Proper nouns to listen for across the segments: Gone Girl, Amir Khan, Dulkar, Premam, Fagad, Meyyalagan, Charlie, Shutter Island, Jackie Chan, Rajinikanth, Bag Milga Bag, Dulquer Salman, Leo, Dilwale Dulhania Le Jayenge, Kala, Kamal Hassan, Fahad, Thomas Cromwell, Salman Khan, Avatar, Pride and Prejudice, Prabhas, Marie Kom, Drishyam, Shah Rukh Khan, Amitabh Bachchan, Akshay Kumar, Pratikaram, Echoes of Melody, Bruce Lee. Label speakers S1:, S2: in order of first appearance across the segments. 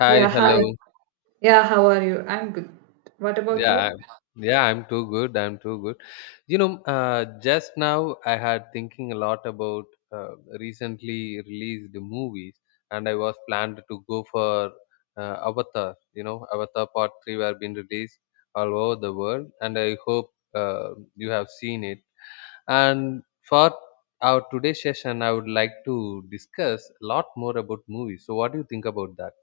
S1: Hi,
S2: Yeah,
S1: hello.
S2: hi. Yeah, how are you? I'm good. What about
S1: Yeah,
S2: you?
S1: I'm- yeah, I'm too good. I'm too good. Just now I had thinking a lot about uh, recently released movies, and I was planned to go for Avatar. You know, Avatar Part Three were being released all over the world, and I hope you have seen it. And for our today's session, I would like to discuss a lot more about movies. So, what do you think about that?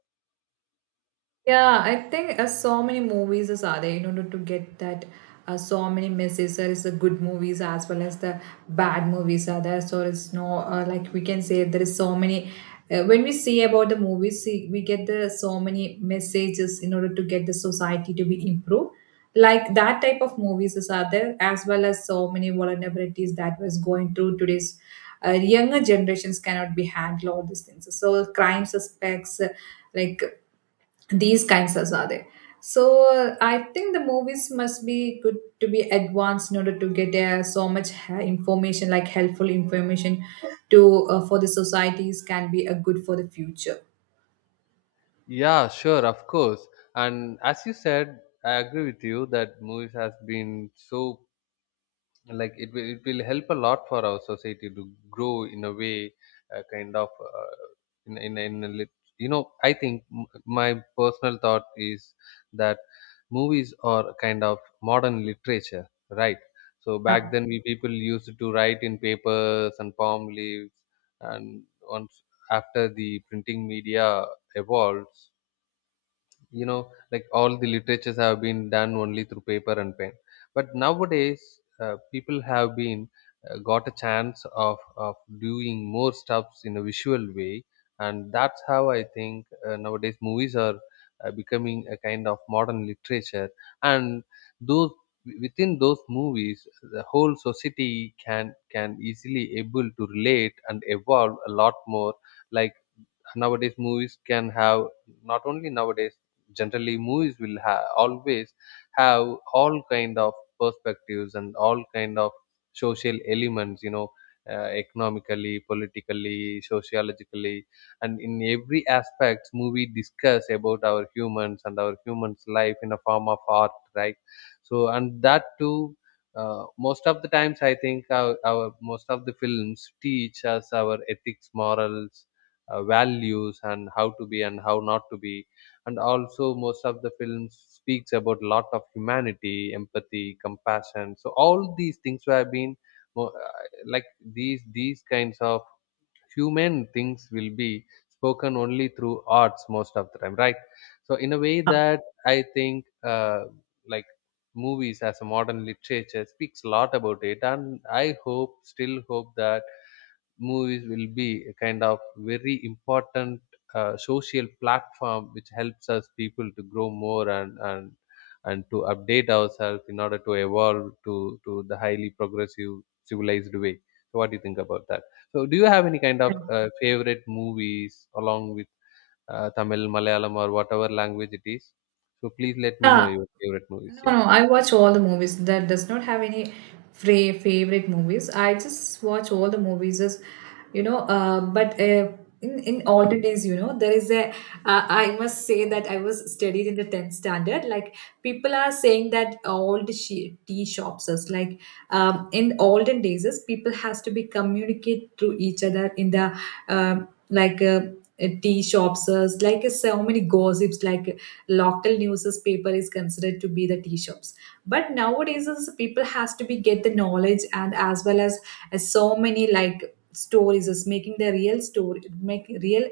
S2: Yeah, I think so many movies is are there in order to get that so many messages. There is the good movies as well as the bad movies are there. So it's no like we can say there is so many. When we see about the movies, see, we get the so many messages in order to get the society to be improved. Like that type of movies is are there as well as so many vulnerabilities that was going through today's younger generations cannot be handle all these things. So crime suspects. Like these kinds of are there. So I think the movies must be good to be advanced in order to get so much information, like helpful information, to for the societies can be a good for the future.
S1: Yeah, sure, of course. And as you said, I agree with you that movies has been so like it will help a lot for our society to grow in a way, kind of in in in a lit- I think my personal thought is that movies are kind of modern literature, right? So back
S2: Yeah.
S1: then we people used to write in papers and palm leaves, and once after the printing media evolves, you know, like all the literatures have been done only through paper and pen, but nowadays people have been got a chance of doing more stuffs in a visual way, and that's how I think nowadays movies are becoming a kind of modern literature, and those within those movies the whole society can easily able to relate and evolve a lot more. Like nowadays movies can have, not only nowadays, generally movies will always have all kind of perspectives and all kind of social elements, you know, economically, politically, sociologically, and in every aspect movie discuss about our humans and our humans life in a form of art, right? So and that too, most of the times I think our most of the films teach us our ethics, morals, values, and how to be and how not to be. And also most of the films speaks about lot of humanity, empathy, compassion, so all these things have been like these kinds of human things will be spoken only through arts most of the time, right? So in a way that I think, like, movies as a modern literature speaks a lot about it, and I hope, still hope, that movies will be a kind of very important social platform which helps us people to grow more, and to update ourselves in order to evolve to the highly progressive civilized way. So what do you think about that? So do you have any kind of favorite movies along with Tamil, Malayalam, or whatever language it is? So please let me know
S2: Yeah.
S1: your favorite movies.
S2: No,
S1: Yeah.
S2: no, I watch all the movies. That does not have any favorite movies. I just watch all the movies as you know. But in older days, you know, there is a. I must say that I was studied in the tenth standard. Like people are saying that old tea shops is like in olden days, is people has to be communicate to each other in the um like. Uh, tea shops is like so many gossips like local newspaper is considered to be the tea shops, but nowadays is people has to be get the knowledge and as well as so many like stories is making the real story make real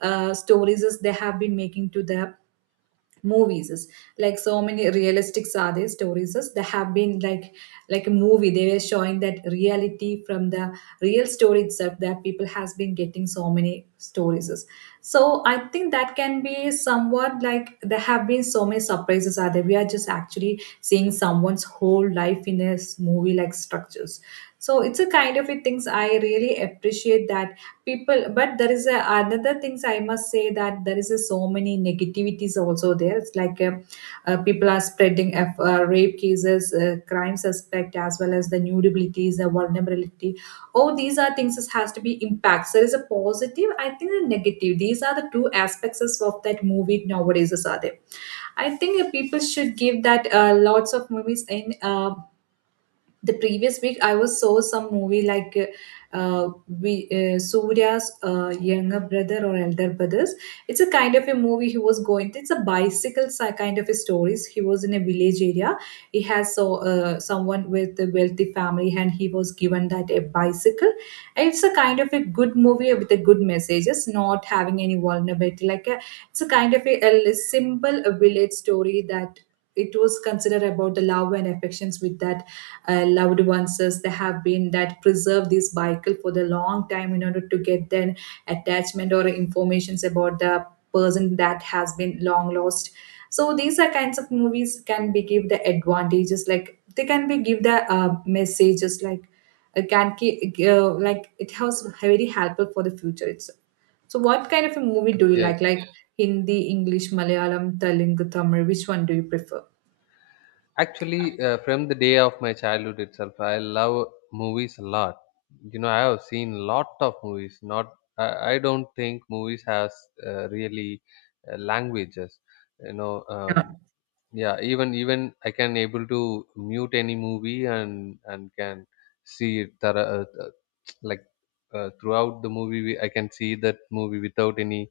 S2: stories is they have been making to the movies is like so many realistic sade stories is they have been like a movie they were showing that reality from the real story itself that people has been getting so many stories is. So I think that can be somewhat like there have been so many surprises are there, we are just actually seeing someone's whole life in a movie like structures. So it's a kind of a things I really appreciate that people, but there is another things I must say that there is a, so many negativities also there. It's like people are spreading F, rape cases, crime suspect as well as the nudabilities, the vulnerability. All these are things that has to be impacts. There is a positive, I think the negative, these are the two aspects of that movie nowadays are there. I think people should give that lots of movies in the previous week I was saw some movie like uh, we Surya's younger brother or elder brothers. It's a kind of a movie he was going, it's a bicycle kind of a stories, he was in a village area. He has so someone with a wealthy family and he was given that a bicycle. And it's a kind of a good movie with a good messages, not having any vulnerability like a, it's a kind of a simple village story that it was considered about the love and affections with that loved ones as they have been that preserve this vehicle for the long time in order to get their attachment or informations about the person that has been long lost. So these are kinds of movies can be give the advantages, like they can be give the messages like like it has very helpful for the future itself. So what kind of a movie do you
S1: Yes.
S2: like Hindi, English, Malayalam, Telugu, Tamil, which one do you prefer?
S1: Actually, from the day of my childhood itself, I love movies a lot. You know, I have seen lot of movies. Not, I don't think movies has really languages. You know, yeah. Even I can able to mute any movie and can see it thorough, like throughout the movie I can see that movie without any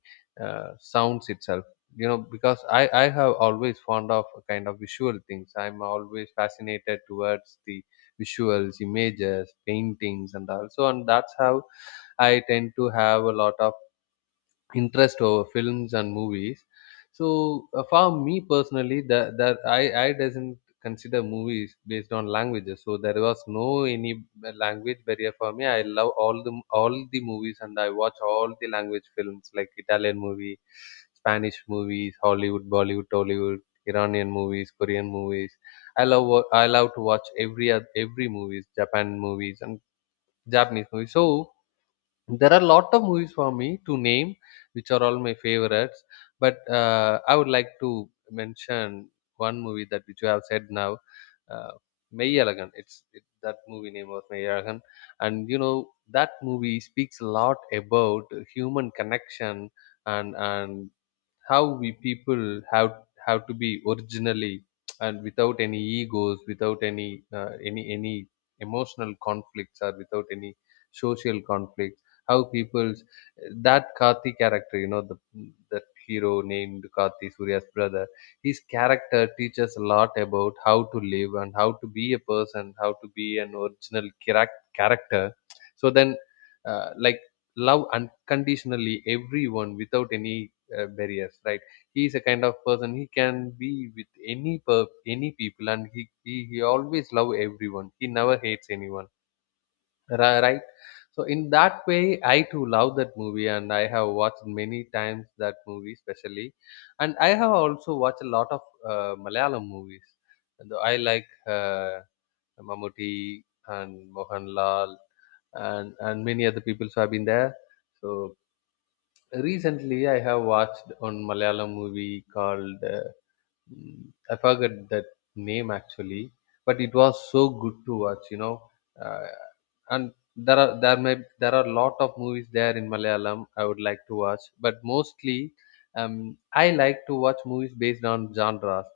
S1: sounds itself, you know, because I have always fond of a kind of visual things. I'm always fascinated towards the visuals, images, paintings, and also, and that's how I tend to have a lot of interest over films and movies. So for me personally, that I doesn't consider movies based on languages. So there was no any language barrier for me. I love all the movies, and I watch all the language films like Italian movie, Spanish movies, Hollywood, Bollywood, Tollywood, Iranian movies, Korean movies. I love to watch every movies, Japan movies and Japanese movies. So there are a lot of movies for me to name, which are all my favorites. But I would like to mention one movie that which you have said now, uh, Meyyalagan. That movie name was Meyyalagan, and you know that movie speaks a lot about human connection, and how we people have have to be originally and without any egos, without any any emotional conflicts or without any social conflicts, how people's, that Karthi character, you know, the that hero named Karthi, Surya's brother, his character teaches a lot about how to live and how to be a person, how to be an original character. So then, like, love unconditionally everyone without any barriers, right? He is a kind of person, he can be with any people, and he always love everyone, he never hates anyone. Right? So in that way I too love that movie, and I have watched many times that movie especially. And I have also watched a lot of Malayalam movies, and I like uh, Mamuti and Mohanlal and many other people so have been there. So recently, I have watched one Malayalam movie called Mm, I forgot that name actually, but it was so good to watch, you know. Uh, and there are a lot of movies there in Malayalam I would like to watch, but mostly I like to watch movies based on genres.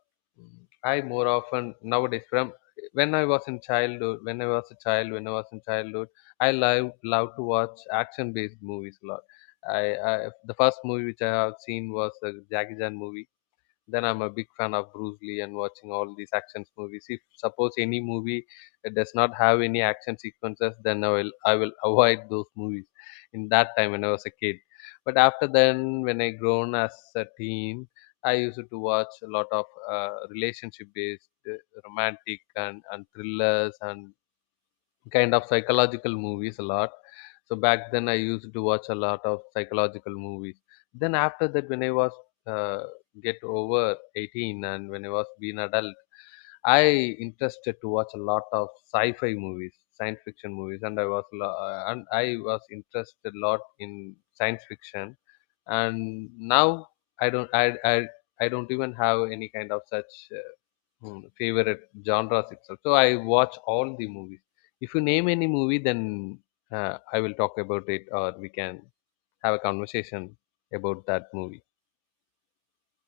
S1: I more often nowadays, from when I was in childhood, when I was a child, when I was in childhood, I love to watch action based movies a lot. I, I the first movie which I have seen was a Jackie Chan movie, then I'm a big fan of Bruce Lee and watching all these action movies. If suppose any movie does not have any action sequences, then I will avoid those movies. In that time when I was a kid, but after then when I grown as a teen, I used to watch a lot of relationship based, romantic, and thrillers and kind of psychological movies a lot. So back then, I used to watch a lot of psychological movies. Then after that, when I was uh, get over 18 and when I was being adult, I interested to watch a lot of sci-fi movies, science fiction movies, and and I was interested a lot in science fiction. And now I don't I I I don't even have any kind of such favorite genres itself. So I watch all the movies. If you name any movie, then I will talk about it, or we can have a conversation about that movie.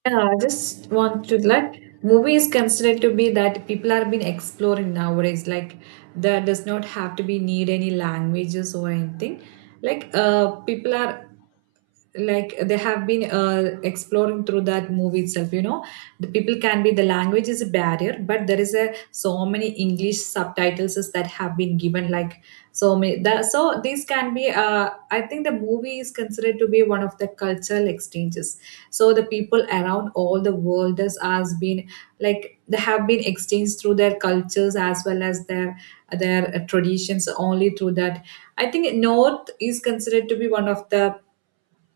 S2: Yeah, I just want to like movie is considered to be that people are being exploring nowadays. Like there does not have to be need any languages or anything. Like people are like they have been exploring through that movie itself, you know. The people can be the language is a barrier, but there is a so many English subtitles is that have been given, like so many that, so these can be I think the movie is considered to be one of the cultural exchanges. So the people around all the world has been like they have been exchanged through their cultures as well as their traditions only through that. I think north is considered to be one of the,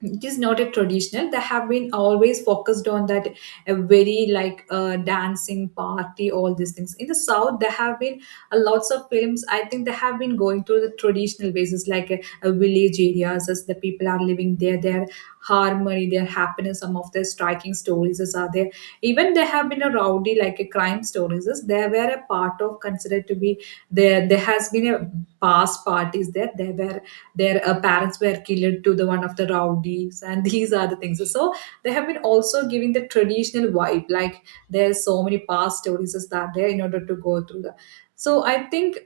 S2: it is not a traditional, they have been always focused on that a very like dancing party, all these things. In the south there have been lots of films, I think they have been going through the traditional basis like a village areas as the people are living there, their harmony, their happiness, some of the striking stories is are there. Even there have been a rowdy like a crime stories is there were a part of considered to be there has been a past parties there were their parents were killed to the one of the rowdies and these are the things. So they have been also giving the traditional vibe like there's so many past stories is that there in order to go through the. So I think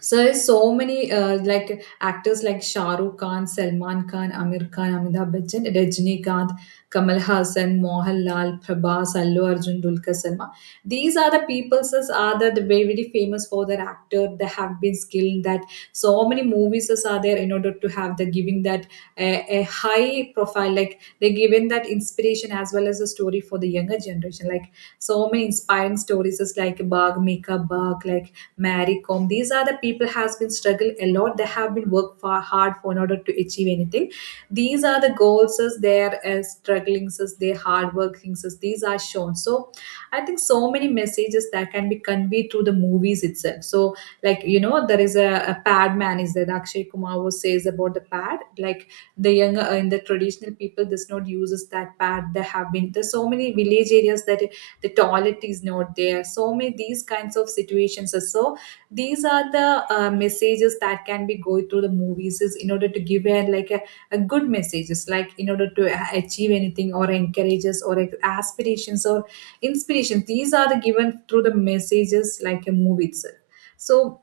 S2: so so many like actors like Shah Rukh Khan, Salman Khan, Amir Khan, Amitabh Bachchan, Rajinikanth, Kamal Hassan, Mohanlal, Prabhas, Allu Arjun, Dulquer Salman. These are the people as are the very very famous for their actor. They have been skilled that so many movies as are there in order to have the giving that a high profile. Like they given that inspiration as well as a story for the younger generation. Like so many inspiring stories is like Bag Mika Bag, like Marie Kom. These are the people has been struggled a lot. They have been worked far hard for in order to achieve anything. These are the goals as their struggling as their hard working as these are shown. So I think so many messages that can be conveyed through the movies itself. So like you know there is a pad man is there. Akshay Kumar was says about the pad like the younger in the traditional people does not uses that pad. There have been there's so many village areas that the toilet is not there, so many these kinds of situations. So these are the messages that can be going through the movies is in order to give a like a good messages like in order to achieve anything or encourages or aspirations or inspiration, these are the given through the messages like a movie itself. So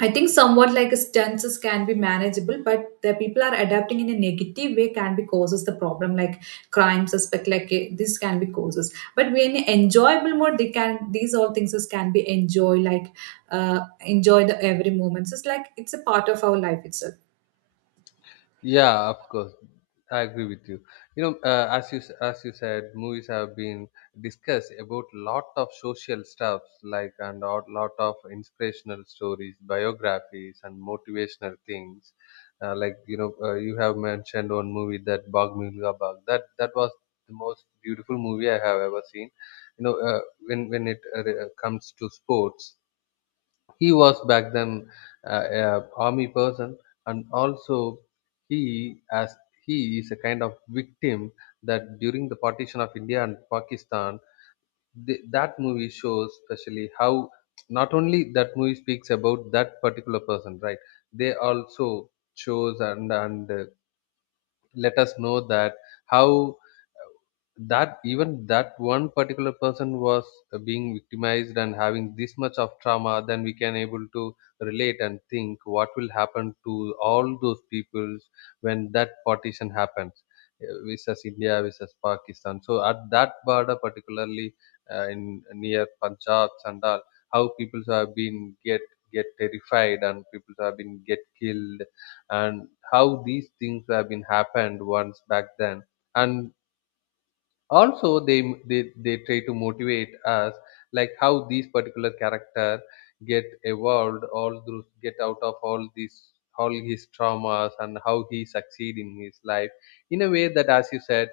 S2: I think somewhat like stances can be manageable, but the people are adapting in a negative way can be causes the problem, like crime, suspect, like eh, this can be causes. But when enjoyable mode, they can these all things is can be enjoy, like enjoy the every moments. It's like it's a part of our life itself.
S1: Yeah, of course. I agree with you. You know, as you said, movies have been discussed about lot of social stuffs, like, and a lot of inspirational stories, biographies, and motivational things. Like, you know, you have mentioned one movie, that Bag Milga Bag. That was the most beautiful movie I have ever seen. You know, when it comes to sports, he was back then a army person, and also he as he is a kind of victim, that during the partition of India and Pakistan, th that movie shows, especially how, not only that movie speaks about that particular person, right? They also shows, and let us know that how, that even that one particular person was being victimized and having this much of trauma, then we can able to relate and think what will happen to all those peoples when that partition happens, versus India versus Pakistan. So at that border particularly, in near Punjab and all, how people have been get get terrified and people have been get killed, and how these things have been happened once back then. And also they try to motivate us, like, how these particular character get evolved, all through, get out of all these, all his traumas, and how he succeed in his life. In a way that, as you said,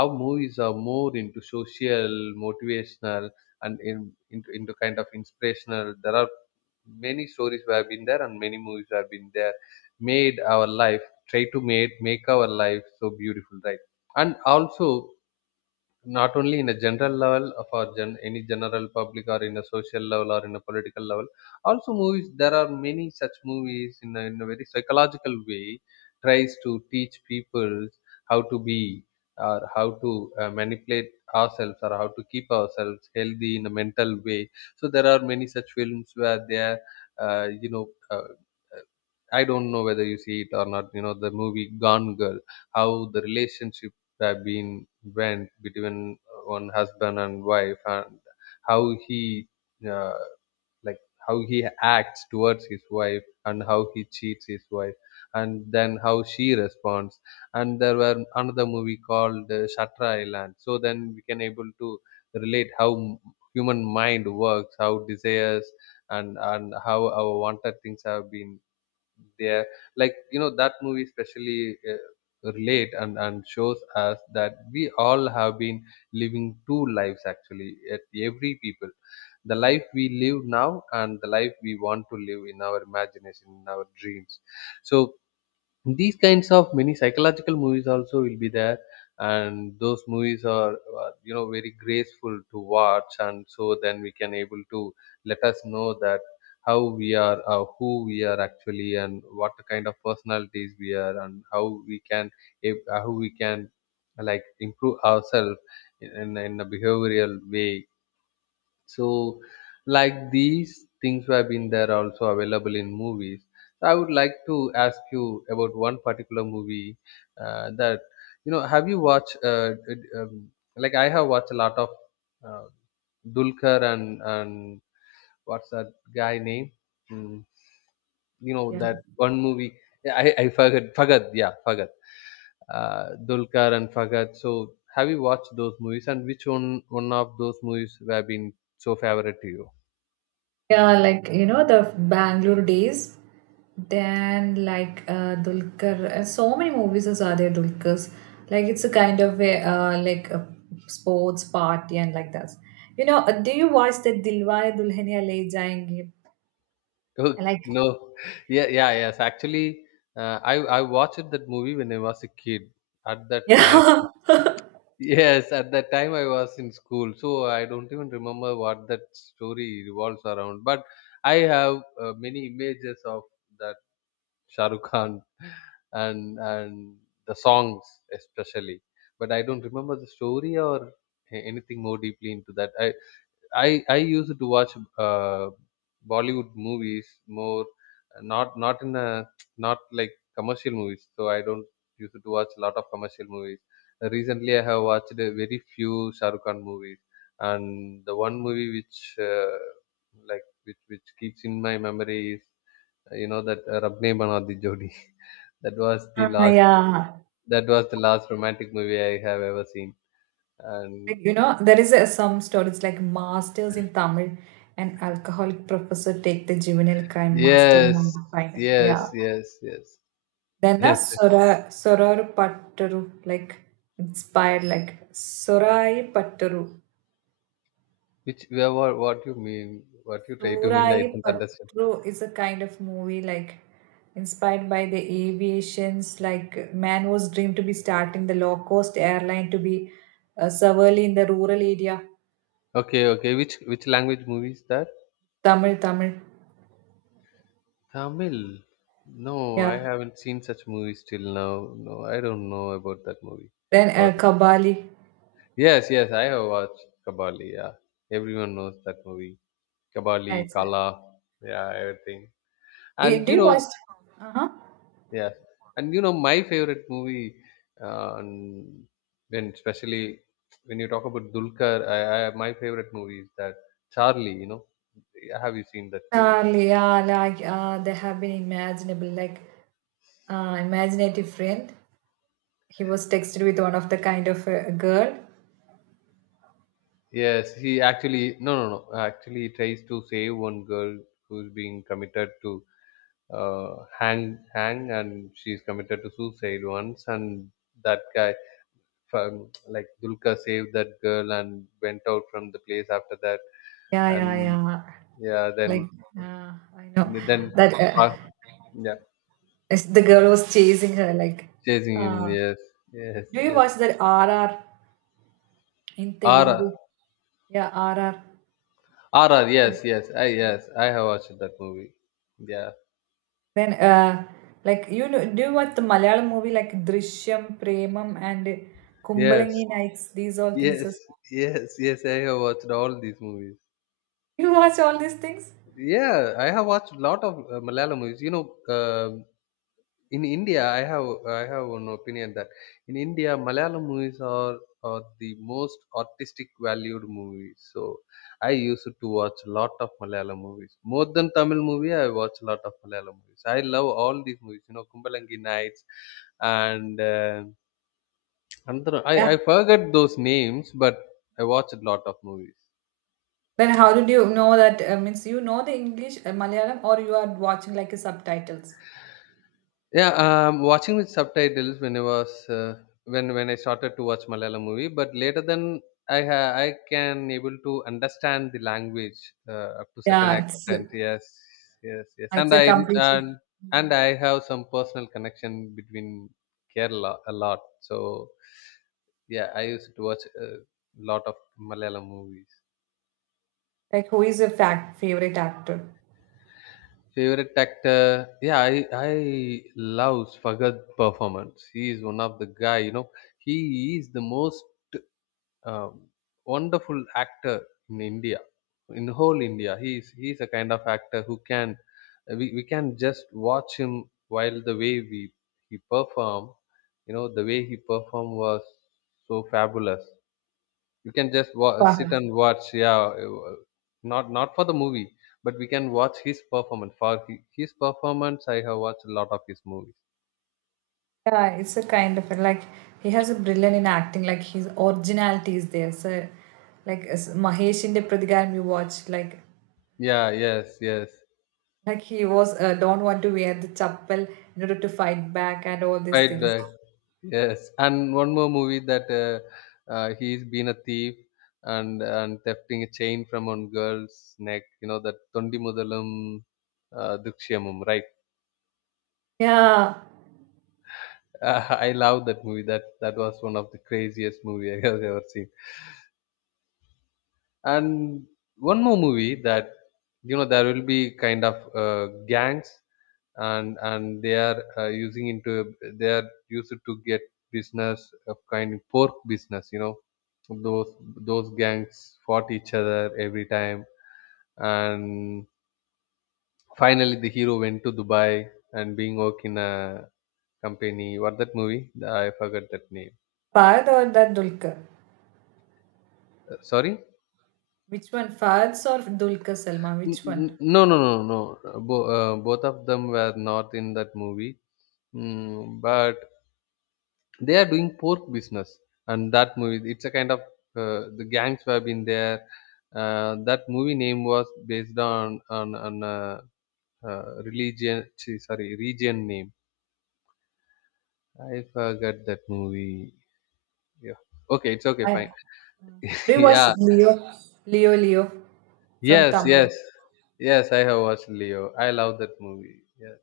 S1: our movies are more into social, motivational, and into kind of inspirational. There are many stories we have been there, and many movies have been there, made our life, try to make our life so beautiful, right? And also not only in a general level of our any general public, or in a social level, or in a political level. Also movies, there are many such movies in a very psychological way tries to teach people how to be, or how to manipulate ourselves, or how to keep ourselves healthy in a mental way. So there are many such films where they are, uh, you know, uh, I don't know whether you see it or not. You know the movie Gone Girl, how the relationship have been went between one husband and wife, and how he uh, like, how he acts towards his wife and how he cheats his wife, and then how she responds. And there were another movie called Shutter Island. So then we can able to relate how human mind works, how desires and how our wanted things have been there, like you know that movie especially, relate and shows us that we all have been living two lives actually at every people. The life we live now and the life we want to live in our imagination, in our dreams, so these kinds of many psychological movies also will be there, and those movies are, you know, very graceful to watch, and so then we can able to let us know that how we are, who we are actually and what kind of personalities we are and how we can, how we can, like, improve ourselves in, in a behavioral way. So, like, these things have been there, also available in movies. So I would like to ask you about one particular movie, that you know. Have you watched? Like I have watched a lot of, uh, Dulkar and what's that guy name? Mm, you know
S2: Yeah.
S1: that one movie. Yeah, I forgot. Forgot. Yeah, forgot. Dulkar and Fagad. So have you watched those movies? And which one of those movies have been so favorite to you?
S2: Yeah, like you know the Bangalore days, then like Dulquer, so many movies are there Dulquer's. Like it's a kind of a like a sports party and like that. You know, do you watch the Dilwale Dulhania Le Jayenge?
S1: Oh
S2: Like
S1: no, yeah, yeah, yes. Actually, I watched that movie when I was a kid. At that time,
S2: yeah,
S1: yes, at that time I was in school, so I don't even remember what that story revolves around. But I have, many images of that Shah Rukh Khan and the songs especially. But I don't remember the story or anything more deeply into that. I used to watch, Bollywood movies more, not in a, not like commercial movies. So I don't used to watch a lot of commercial movies. Recently, I have watched a very few Shah Rukh Khan movies, and the one movie which, like which keeps in my memory is, you know that, Rabne Banadi Jodi. That was the
S2: ah,
S1: last,
S2: yeah.
S1: that was the last romantic movie I have ever seen, and
S2: Like, you know, there is a, some stories like masters in Tamil, an alcoholic professor take the juvenile crime mastermind
S1: yes,
S2: final. Yeah.
S1: yes, yes, yes.
S2: Then a
S1: Yes,
S2: Sora Sorar Pattaru, like inspired, like Sorai Pattaru.
S1: which where? What you mean? What you try to mean? I
S2: Sorai
S1: don't understand.
S2: Pattaru is a kind of movie like inspired by the aviations, like man was dreamed to be starting the low cost airline to be severely in the rural area.
S1: Okay, okay. Which language movie is that?
S2: Tamil, Tamil,
S1: Tamil. No, I
S2: yeah.
S1: haven't seen such movies till now. No, I don't know about that movie.
S2: Then
S1: Sorry.
S2: Kabali.
S1: Yes, yes, I have watched Kabali. Yeah, everyone knows that movie. Kabali,
S2: Yes. It.
S1: Kala, yeah, everything.
S2: Eh,
S1: And
S2: do
S1: you
S2: you
S1: know,
S2: watch? Uh huh.
S1: yes, and you know, my favorite movie, and when especially when you talk about Dulkar, I, my favorite movie is that Charlie. You know, have you seen that movie?
S2: Yeah, like they have been imaginable, like imaginative friend. He was texted with one of the kind of girl.
S1: Yes, he actually, no no no. Actually, tries to save one girl who's being committed to, hang, and she's committed to suicide once. And that guy, like Dulka, saved that girl and went out from the place after that.
S2: Yeah, yeah,
S1: And
S2: yeah.
S1: yeah,
S2: Like
S1: then
S2: I know
S1: then
S2: that
S1: uh, yeah,
S2: it's- the girl was chasing her. Like,
S1: chasing him.
S2: uh,
S1: Yes, yes,
S2: do you
S1: yes.
S2: watch that R R in
S1: R
S2: Telugu? Yeah, R R.
S1: R R. Yes, yes. I yes. I have watched that movie. Yeah.
S2: Then like you know, do you watch the Malayalam movie like Drishyam, Premam, and
S1: Yes.
S2: Kumbalangi Nights? These all things.
S1: Yes,
S2: Is.
S1: yes, yes. I have watched all these movies.
S2: You watch all these things?
S1: Yeah, I have watched a lot of, Malayalam movies. You know, in India, I have one opinion that in India, Malayalam movies are the most artistic valued movies. So I used to watch a lot of Malayalam movies. More than Tamil movie, I watch a lot of Malayalam movies. I love all these movies. You know, Kumbalangi Nights and, another, I
S2: Yeah.
S1: I forget those names, but I watched a lot of movies.
S2: Then how did you know that? Means you know the English, Malayalam, or you are watching like a subtitles?
S1: Yeah, watching with subtitles when I was, when I started to watch Malayalam movie, but later then I can able to understand the language, up to certain
S2: Yeah, it's
S1: extent. Yes, yes, yes,
S2: a complete
S1: and I have some personal connection between Kerala a lot. So yeah, I used to watch a lot of Malayalam movies.
S2: like who is a fact favorite actor?
S1: Favorite actor? Yeah, I love Fagad performance. He is one of the guy. You know, he is the most, um, wonderful actor in India, in whole India. He is, he is a kind of actor who can, we can just watch him while the way we, he perform. You know, the way he performed was so fabulous. You can just
S2: Fahad.
S1: sit and watch, yeah, not for the movie but we can watch his performance for his performance. I have watched a lot of his movies.
S2: Yeah, it's a kind of like he has a brilliant in acting. Like his originality is there. So like as Mahesh in the Pratikaram you watch
S1: Yeah, yes, yes,
S2: like he was don't want to wear the chappal in order to fight back and all these
S1: fight
S2: things.
S1: back, yes. And one more movie that, he's been a thief and thefting a chain from one girl's neck, you know that Tondi Mudalam, Dukshyamum, right?
S2: Yeah,
S1: I love that movie. That was one of the craziest movie I have ever seen. And one more movie that, you know, there will be kind of, gangs and they are, using into, they are used to get business of kind of pork business. You know, those those gangs fought each other every time, and finally the hero went to Dubai and being work in a company. What that movie? I forgot that name.
S2: Parth or that Dulkar.
S1: Sorry.
S2: Which one, Fahad or Dulquer Salma? Which one?
S1: No, no, no, no. Both of them were not in that movie, but they are doing pork business, and that movie. It's a kind of, the gangs who have been there. That movie name was based on on, religion. Sorry, region name. I forgot that movie. Yeah. Okay, it's okay.
S2: I
S1: Fine.
S2: do you watch
S1: Yeah.
S2: Leo, Leo from
S1: Yes.
S2: Tamil?
S1: Yes. Yes. I have watched Leo. I love that movie. Yeah.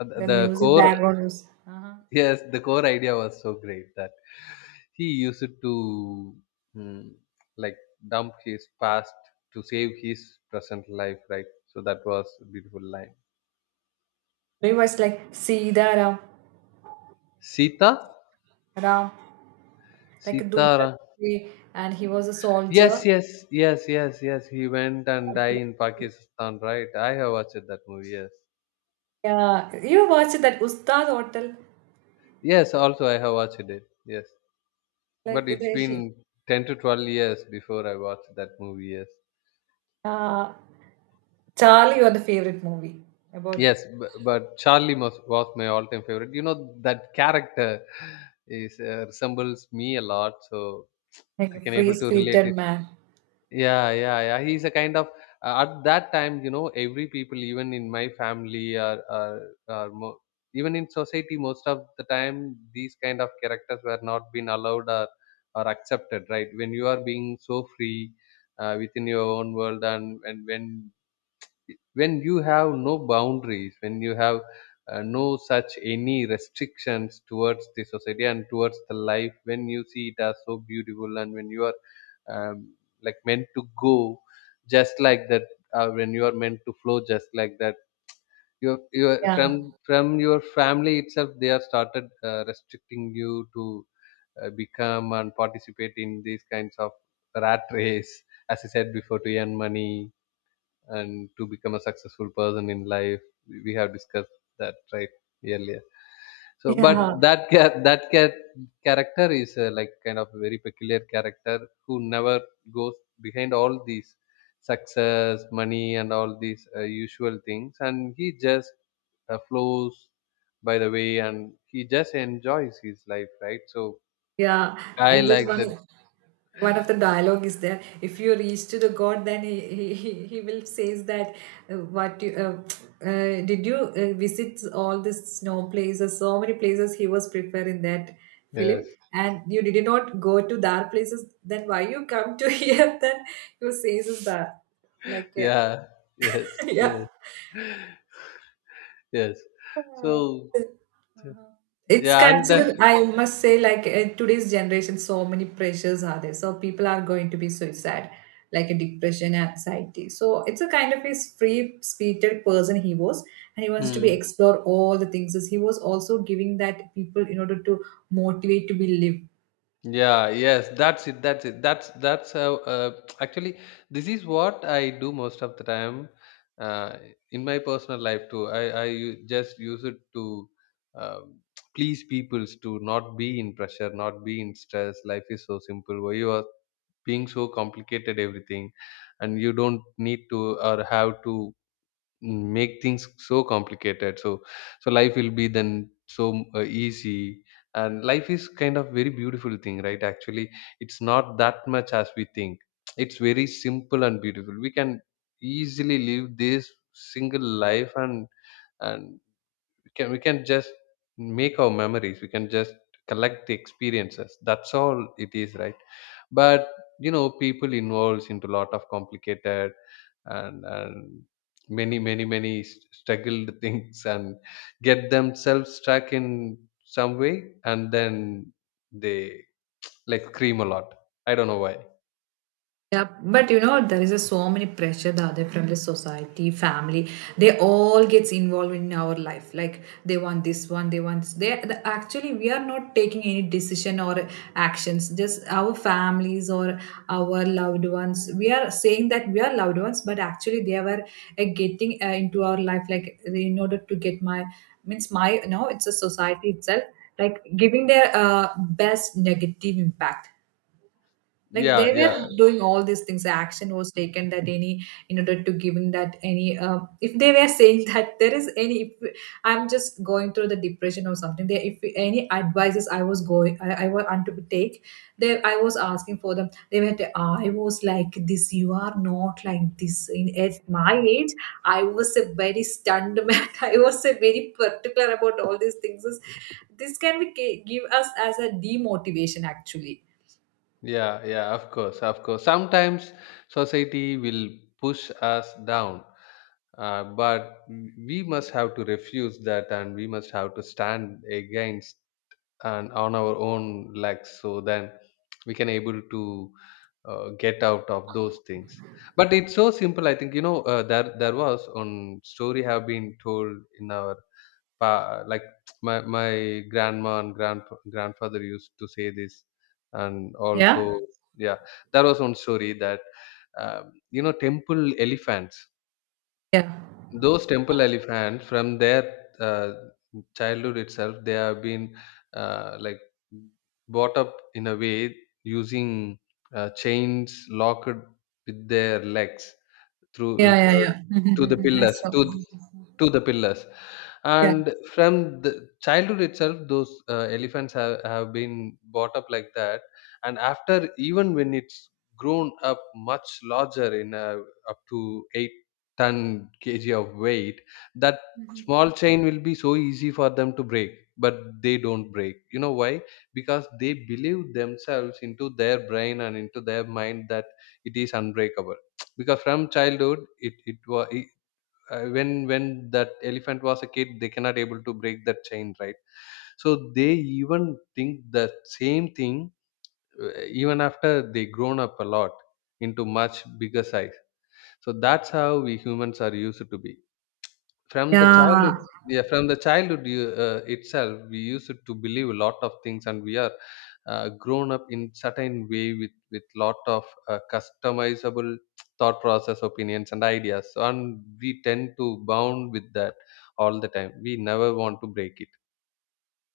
S1: At
S2: The
S1: the
S2: music
S1: core,
S2: background music. Uh-huh.
S1: yes, the core idea was so great that he used to, mm, like, dump his past to save his present life, right? So that was a beautiful line.
S2: Do you watch like Sida Ram,
S1: sita
S2: Ram, like Dulquer,
S1: sita
S2: Salmaan, and he was a
S1: yes,
S2: soldier.
S1: yes, yes, yes, yes, he went and
S2: And
S1: died in Pakistan, right? I have watched that movie. Yes,
S2: yeah, you watched that Ustad Hotel,
S1: yes, also I have watched it. Yes,
S2: like
S1: but it's
S2: the
S1: been 10 to 12 years before I watched that movie. Yes.
S2: uh, Charlie, your the favorite movie about,
S1: Yes, but Charlie was my all-time favorite. You know, that character is, resembles me a lot, so
S2: like
S1: I
S2: a
S1: can
S2: free
S1: able to relate
S2: spirited
S1: it.
S2: man.
S1: Yeah, yeah, yeah. He's a kind of, at that time, you know, every people, even in my family, or even in society, most of the time, these kind of characters were not been allowed or accepted. Right? When you are being so free, within your own world, and when you have no boundaries, when you have, no such any restrictions towards the society and towards the life, when you see it as so beautiful, and when you are, um, like, meant to go just like that, when you are meant to flow just like that, your
S2: Yeah,
S1: from your family itself, they are started, restricting you to, become and participate in these kinds of rat race, as I said before, to earn money and to become a successful person in life. We have discussed that, right, earlier. So but
S2: yeah.
S1: character is, like, kind of a very peculiar character who never goes behind all these success, money and all these, usual things, and he just, flows by the way, and he just enjoys his life, right? So
S2: Yeah,
S1: I
S2: in this
S1: like that.
S2: one, one of the dialogue is there. If you reach to the God, then he will says that what you did you visit all these snow places? So many places he was prepared in that film,
S1: Yes,
S2: and you did not go to that places. Then why you come to here? Then you says is that like yeah,
S1: yeah, yes,
S2: yeah.
S1: yes, yes, so
S2: Mm-hmm. It's
S1: yeah, and that,
S2: considered, I must say, like in today's generation, so many pressures are there. So people are going to be suicide, like a depression, anxiety. So it's a kind of a free spirited person he was, and he wants to be
S1: hmm.
S2: explore all the things. He was also giving that people in order to motivate to be live.
S1: Yeah, yes, that's it, that's it, that's how, actually, this is what I do most of the time, uh, in my personal life too. I just use it to, um, please peoples to not be in pressure, not be in stress. Life is so simple, why you are being so complicated everything, and you don't need to or have to, make things so complicated. So so life will be then so, easy, and life is kind of very beautiful thing, right? Actually, it's not that much as we think, it's very simple and beautiful. We can easily live this single life, and can, we can just make our memories, we can just collect the experiences, that's all it is, right? But you know, people involves into a lot of complicated and many many many struggled things and get themselves stuck in some way, and then they, like, scream a lot, I don't know why.
S2: Yeah, but you know, there is a so many pressure the other from the society, family. They all gets involved in our life. Like they want this one, they want this. They the, actually we are not taking any decision or actions. Just our families or our loved ones. We are saying that we are loved ones, but actually they were getting into our life. Like in order to get my means my no, it's a society itself. Like giving their best negative impact like
S1: Yeah,
S2: they were
S1: yeah,
S2: doing all these things, action was taken that any in order to giving that any if they were saying that there is any if I'm just going through the depression or something, they if any advices I was going I was want to take, they I was asking for them, they were I was like this, you are not like this in at my age, I was a very stunned man, I was a very particular about all these things. This can be give us as a demotivation actually.
S1: yeah, yeah, of course, of course. Sometimes society will push us down, but we must have to refuse that and we must have to stand against and on our own legs, so then we can able to, get out of those things. But it's so simple. I think, you know, there was one story have been told in our pa- like my grandma and grandfather used to say this, and
S2: yeah
S1: also yeah, there was one story that you know temple elephants.
S2: yeah
S1: Those temple elephants from their uh, childhood itself, they have been uh, like brought up in a way using chains locked with their legs through
S2: yeah, yeah, yeah.
S1: to the
S2: Mhm, mhm, I
S1: pillars
S2: saw.
S1: to the pillars
S2: Yeah.
S1: and from the childhood itself those elephants have been brought up like that, and after, even when it's grown up much larger in a, up to 8 ton kg of weight, that small chain will be so easy for them to break, but they don't break. You know why? Because they believe themselves, into their brain and into their mind, that it is unbreakable, because from childhood it was when that elephant was a kid, they cannot able to break that chain, right? So they even think the same thing, uh, even after they grown up a lot into much bigger size. So that's how we humans are used to be from the
S2: Yeah,
S1: childhood, yeah, from the childhood itself, we used to believe a lot of things, and we are grown up in certain way with lot of customizable thought process, opinions, and ideas. So, and we tend to bound with that all the time. We never want to break it.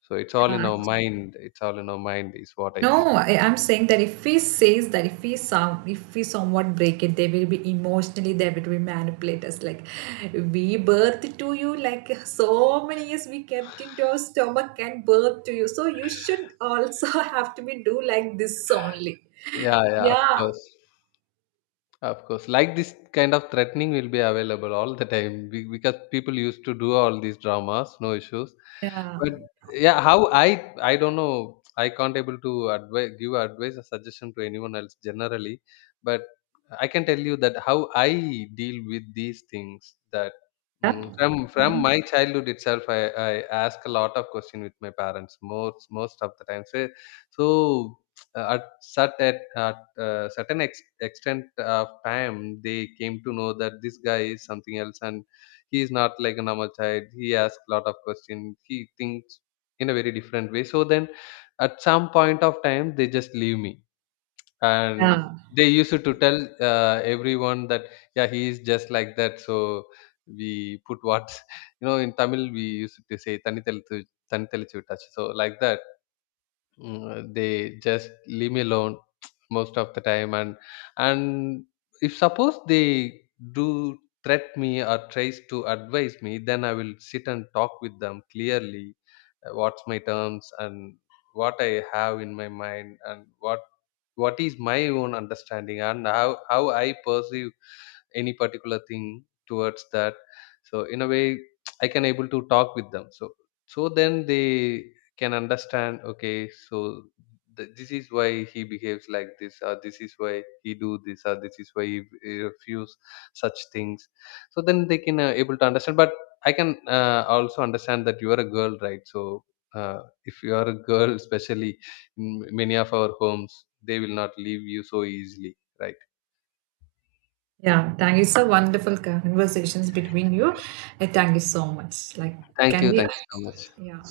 S1: So it's all in
S2: yeah.
S1: our
S2: Actually,
S1: mind. It's all in our mind, is what I
S2: no,
S1: think.
S2: I, I'm saying that if he says that if we some if we somewhat break it, they will be emotionally they will be manipulate us like, we birthed to you like so many years, we kept into our stomach and birth to you. So you should also have to be do like this only.
S1: Yeah, yeah, of
S2: Yeah.
S1: course. Of course, like this kind of threatening will be available all the time because people used to do all these dramas, no issues.
S2: Yeah.
S1: But yeah, how I don't know. I can't able to give advice or suggestion to anyone else generally, but I can tell you that how I deal with these things. That
S2: Yeah.
S1: from
S2: Mhm.
S1: my childhood itself, I ask a lot of question with my parents most of the time. So, so at at certain extent of time, they came to know that this guy is something else, and he is not like a normal child. He asks a lot of questions, he thinks in a very different way. So then at some point of time, they just leave me. And
S2: Yeah.
S1: they used to tell everyone that yeah, he is just like that. So we put what, you know, in Tamil we used to say tani telu tani telichu touch, so like that. Mm, they just leave me alone most of the time. And if suppose they do threat me or tries to advise me, then I will sit and talk with them clearly, what's my terms, and what I have in my mind, and what is my own understanding, and how I perceive any particular thing towards that. So in a way, I can able to talk with them. So so then they can understand, okay, so this is why he behaves like this, or this is why he do this, or this is why he refuse such things. So then they can able to understand. But I can also understand that you are a girl, right? So uh, if you are a girl especially, in many of our homes they will not leave you so easily, right?
S2: Yeah, thank you. So wonderful conversations between you. Thank you so much. Like,
S1: Thank
S2: can
S1: you,
S2: we?
S1: thank you so much.
S2: Yeah.